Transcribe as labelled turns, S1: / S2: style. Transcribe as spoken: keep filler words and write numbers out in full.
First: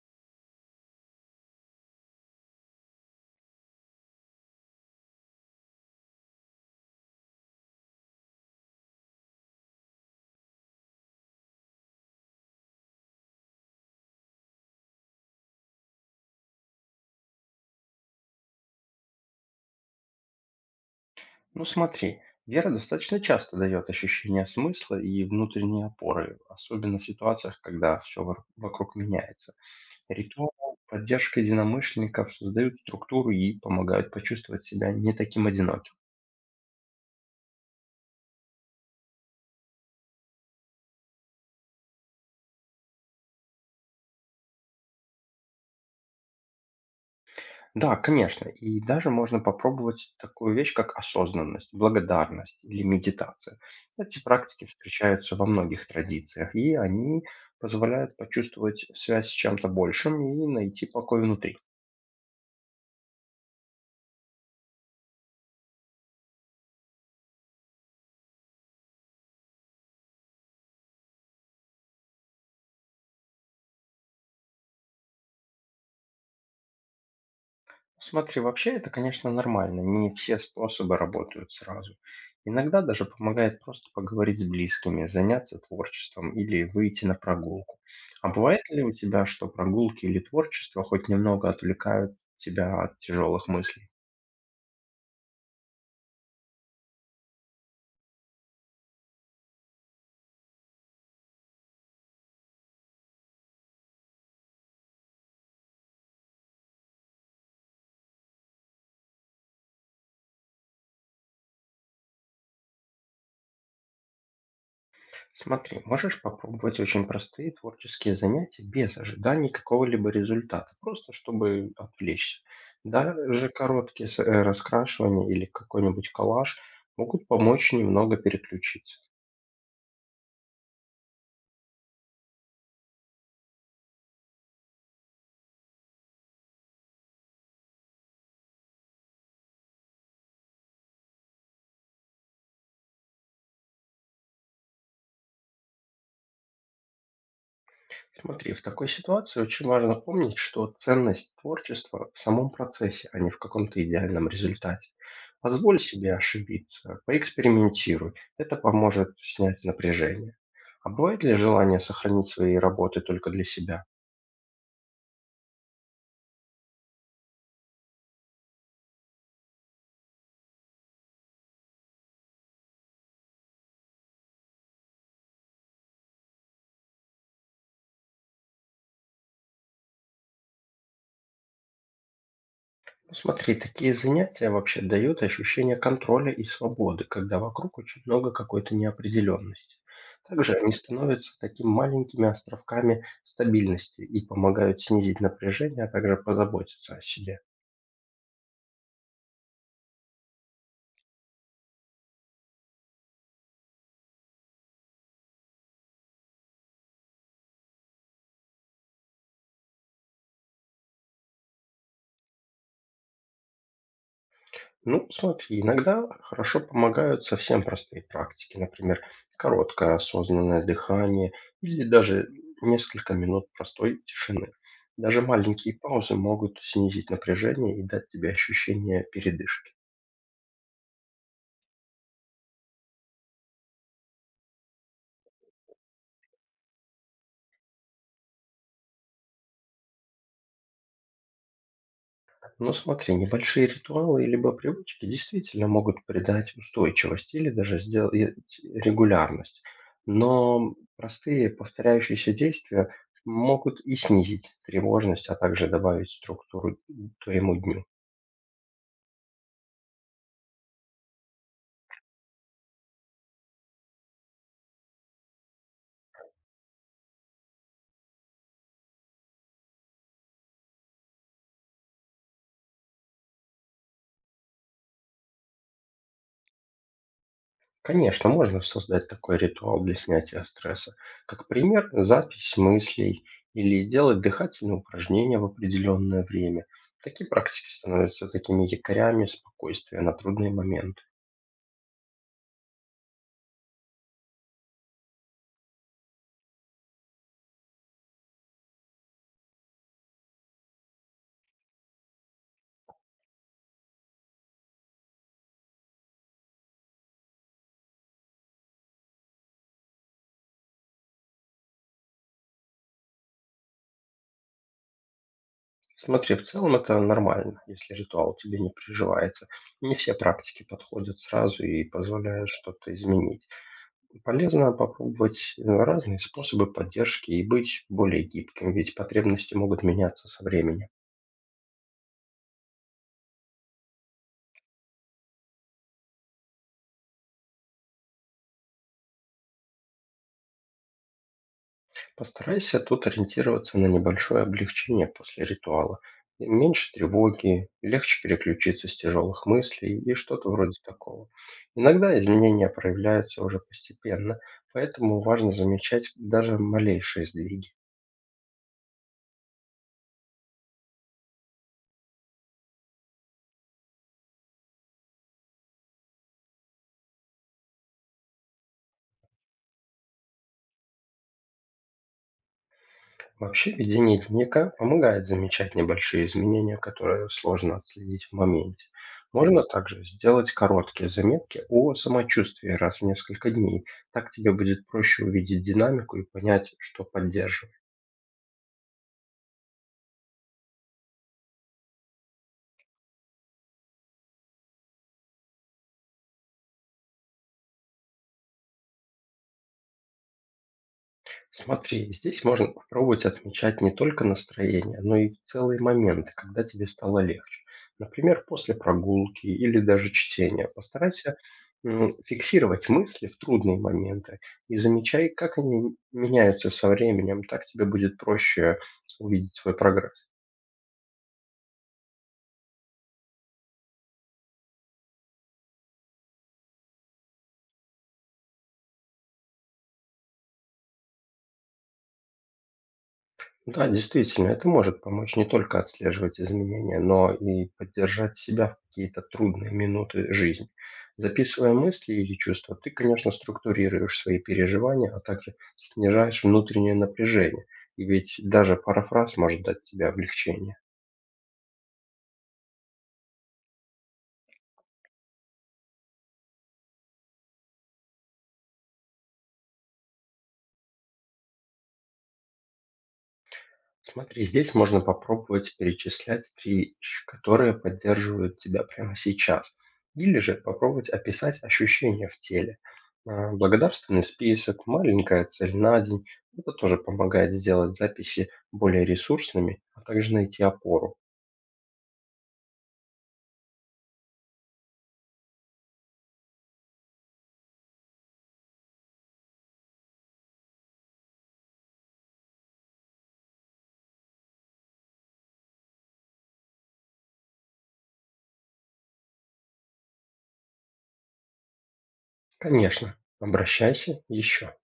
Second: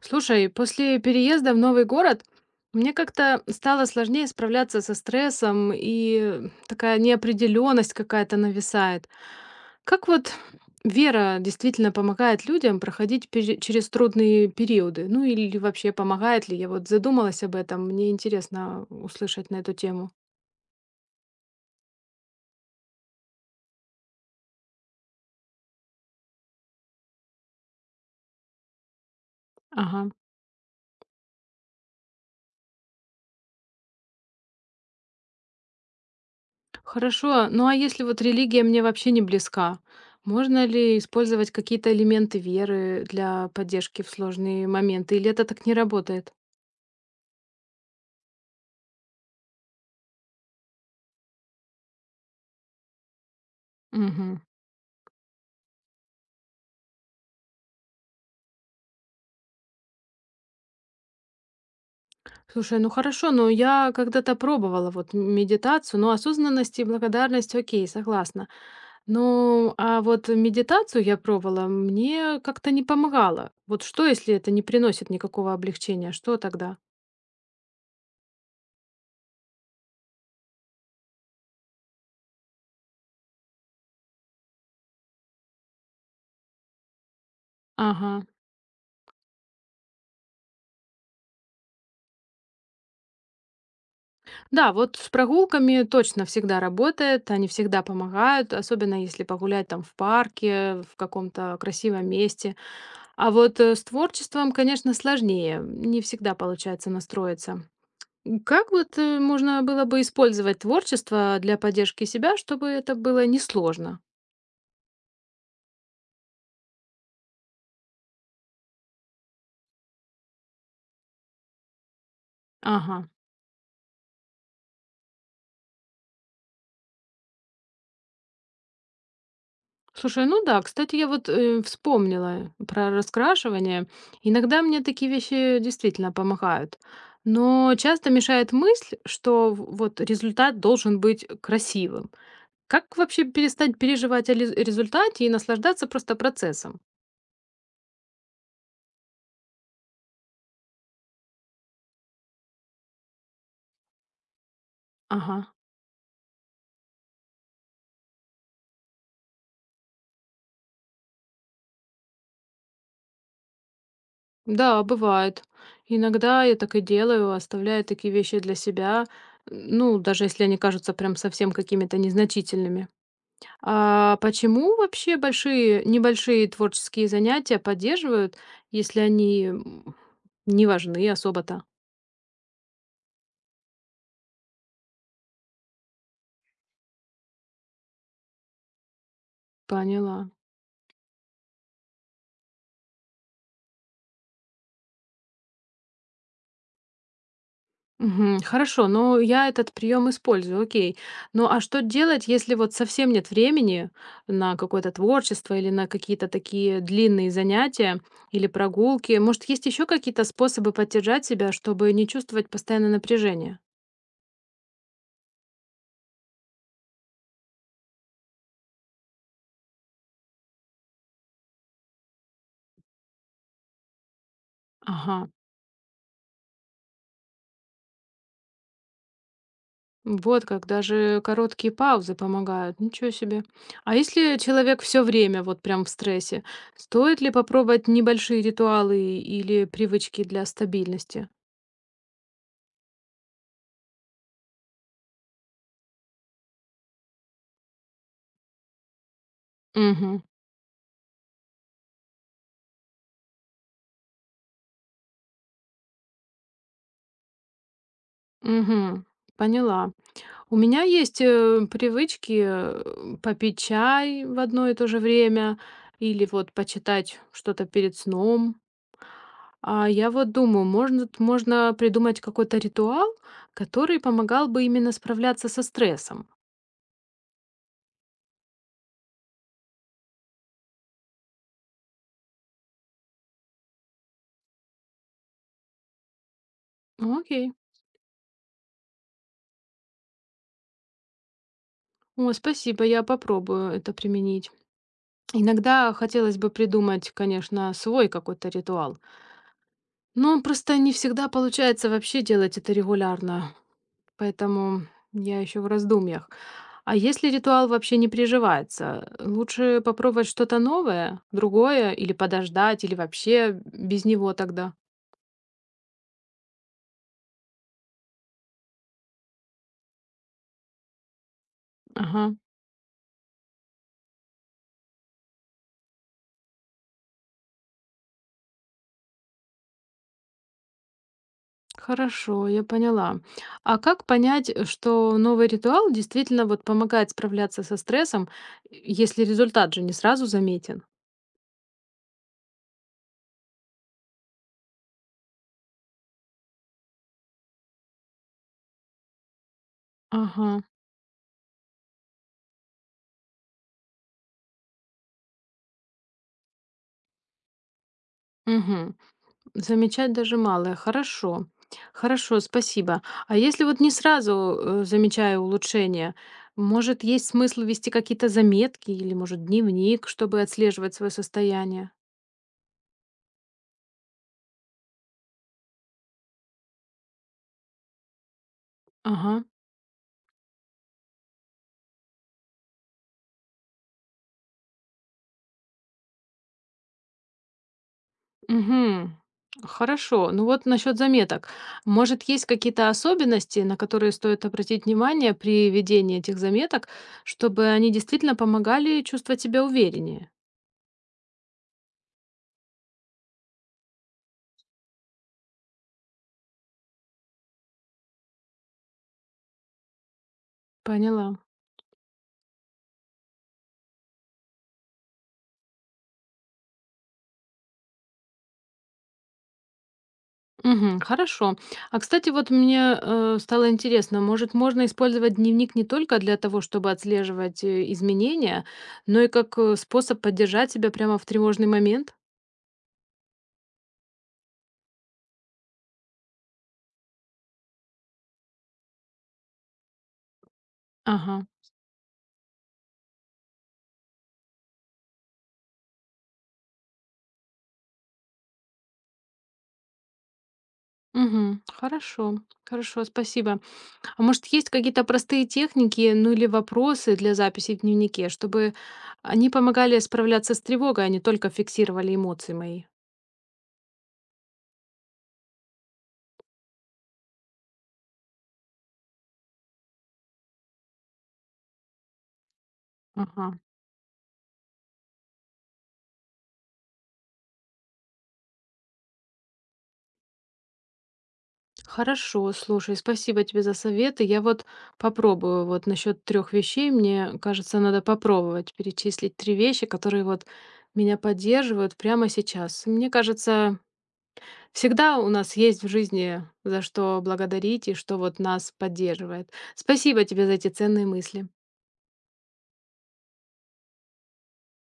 S1: Слушай, после переезда в новый город мне как-то стало сложнее справляться со стрессом, и такая неопределенность какая-то нависает. Как вот вера действительно помогает людям проходить пере- через трудные периоды? Ну или вообще помогает ли? Я вот задумалась об этом, мне интересно услышать на эту тему.
S2: Ну смотри, вера достаточно часто дает ощущение смысла и внутренней опоры, особенно в ситуациях, когда все вокруг меняется.
S1: Ага.
S2: Ритуал, поддержка единомышленников создают структуру и помогают почувствовать себя не таким одиноким.
S1: Хорошо, ну а если вот религия мне вообще не близка, можно ли использовать какие-то элементы веры для поддержки в сложные моменты, или это так не работает?
S2: Да, конечно, и даже можно попробовать такую вещь, как осознанность, благодарность или медитация. Эти
S1: Мгм.
S2: практики встречаются во многих традициях, и они позволяют почувствовать связь с чем-то большим и найти покой внутри.
S1: Слушай, ну хорошо, но я когда-то пробовала вот м- медитацию, но осознанность и благодарность, окей, согласна. Ну, а вот медитацию я пробовала, мне как-то не помогало. Вот что, если это не приносит никакого облегчения, что тогда?
S2: Смотри, вообще это, конечно, нормально. Не все способы работают сразу. Иногда даже помогает просто поговорить с близкими, заняться творчеством или выйти на прогулку.
S1: Ага.
S2: А бывает ли у тебя, что прогулки или творчество хоть немного отвлекают тебя от тяжелых мыслей?
S1: Да, вот с прогулками точно всегда работает, они всегда помогают, особенно если погулять там в парке, в каком-то красивом месте. А вот э, с творчеством, конечно, сложнее, не всегда получается настроиться. М, Как вот э, можно было бы использовать творчество для поддержки себя, чтобы это было несложно?
S2: Смотри, можешь попробовать очень простые творческие занятия без ожиданий какого-либо результата, просто чтобы отвлечься.
S1: Ага.
S2: Даже короткие с- э, раскрашивания или какой-нибудь коллаж могут помочь немного переключиться.
S1: Слушай, ну да, кстати, я вот э, вспомнила про раскрашивание. Иногда мне такие вещи действительно помогают. Но часто мешает мысль, что в- вот результат должен быть красивым. Как вообще перестать переживать о лез- результате и наслаждаться просто процессом?
S2: Смотри, в такой ситуации очень важно помнить, что ценность творчества в самом процессе, а не в каком-то идеальном результате.
S1: Ага.
S2: Позволь себе ошибиться, поэкспериментируй. Это поможет снять напряжение. А бывает ли желание сохранить свои работы только для себя?
S1: Да, бывает. Иногда я так и делаю, оставляю такие вещи для себя, ну, даже если они кажутся прям совсем какими-то незначительными. А почему вообще большие небольшие творческие занятия поддерживают, если они, м, не важны особо-то?
S2: Ну, смотри, такие занятия вообще дают ощущение контроля и свободы, когда вокруг очень много какой-то неопределенности.
S1: Поняла.
S2: Также они становятся такими маленькими островками стабильности и помогают снизить напряжение, а также позаботиться о себе.
S1: Мгм. Хорошо, но я этот прием использую, окей. Ну а что делать, если вот совсем нет времени на какое-то творчество или на какие-то такие длинные занятия или прогулки? Может, есть еще какие-то способы поддержать себя, чтобы не чувствовать постоянное напряжение?
S2: Ну, смотри, иногда хорошо помогают совсем простые практики, например, короткое осознанное дыхание или даже несколько минут простой тишины. Даже
S1: Ага.
S2: маленькие паузы могут снизить напряжение и дать тебе ощущение передышки.
S1: Вот как, даже короткие паузы помогают. Ничего себе. А если человек все время вот прям в стрессе, стоит ли попробовать небольшие ритуалы или привычки для стабильности?
S2: Ну смотри, небольшие ритуалы либо привычки действительно могут придать устойчивость или даже сделать регулярность.
S1: Угу,
S2: Но простые повторяющиеся действия могут и снизить тревожность, а также добавить структуру твоему дню.
S1: угу, поняла. У меня есть э, привычки э, попить чай в одно и то же время или вот почитать что-то перед сном. А я вот думаю, можно, можно придумать какой-то ритуал, который помогал бы именно справляться со стрессом.
S2: Конечно, можно создать такой ритуал для снятия стресса. Как пример, запись мыслей или делать дыхательные упражнения в определенное время.
S1: Ну,
S2: Такие
S1: окей.
S2: практики становятся такими якорями спокойствия на трудные моменты.
S1: Ой, спасибо, я попробую это применить. Иногда хотелось бы придумать, конечно, свой какой-то ритуал, но просто не всегда получается вообще делать это регулярно, поэтому я еще в раздумьях. А если ритуал вообще не приживается, лучше попробовать что-то новое, другое, или подождать, или вообще без него тогда?
S2: Смотри, в целом это нормально, если ритуал тебе не приживается. Не все практики подходят сразу и
S1: Ага.
S2: позволяют что-то изменить. Полезно попробовать э, разные способы поддержки и быть более гибким, ведь потребности могут меняться со временем.
S1: Хорошо, я поняла. А как понять, э, что новый ритуал действительно вот помогает справляться со стрессом, э, если результат же не сразу заметен?
S2: Постарайся тут ориентироваться на небольшое облегчение после ритуала. И меньше тревоги, легче переключиться с тяжелых мыслей и
S1: Ага,
S2: что-то вроде такого. Иногда изменения проявляются уже постепенно, поэтому важно замечать даже малейшие сдвиги.
S1: мгм. Замечать даже малое. Хорошо. Хорошо, спасибо. А если вот не сразу э, замечаю улучшение, может, есть смысл вести какие-то заметки или, может, дневник, чтобы отслеживать свое состояние?
S2: Вообще ведение дневника помогает замечать небольшие изменения, которые сложно отследить в моменте.
S1: Ага.
S2: Можно также сделать короткие заметки о самочувствии раз в несколько дней. Так тебе будет проще увидеть динамику и понять, что поддерживает.
S1: Мгм. Хорошо. Ну вот насчет заметок. Может, есть какие-то особенности, на которые стоит обратить внимание при ведении этих заметок, чтобы они действительно помогали чувствовать себя увереннее?
S2: Смотри, здесь можно попробовать отмечать не только настроение, но и целые моменты, когда тебе стало легче. Например, после прогулки или даже чтения.
S1: Поняла.
S2: Постарайся м, фиксировать мысли в трудные моменты и замечай, как они меняются со временем. Так тебе будет проще увидеть свой прогресс.
S1: Мгм. Хорошо. А кстати, вот мне э, стало интересно, может, можно использовать дневник не только для того, чтобы отслеживать э, изменения, но и как э, способ поддержать себя прямо в тревожный момент?
S2: Да, действительно, это может помочь не только отслеживать изменения, но и поддержать себя в какие-то трудные минуты жизни.
S1: Ага.
S2: Записывая мысли или чувства, ты, конечно, структурируешь свои переживания, а также снижаешь внутреннее напряжение. И ведь даже парафраз может дать тебе облегчение.
S1: Мгм. Хорошо. Хорошо, спасибо. А может, есть какие-то простые техники, ну или вопросы для записи в дневнике, чтобы они помогали справляться с тревогой, а не только фиксировали эмоции мои?
S2: Смотри, здесь можно попробовать перечислять три вещи, которые поддерживают тебя прямо сейчас. Или же попробовать описать ощущения в теле. А,
S1: Ага.
S2: благодарственный список, маленькая цель на день. Это тоже помогает сделать записи более ресурсными, а также найти опору.
S1: Хорошо, слушай, спасибо тебе за советы. Я вот попробую вот насчет трех вещей. Мне кажется, надо попробовать перечислить три вещи, которые вот меня поддерживают прямо сейчас. Мне кажется, всегда у нас есть в жизни за что благодарить и что вот нас поддерживает. Спасибо тебе за эти ценные мысли.
S2: Конечно, обращайся еще.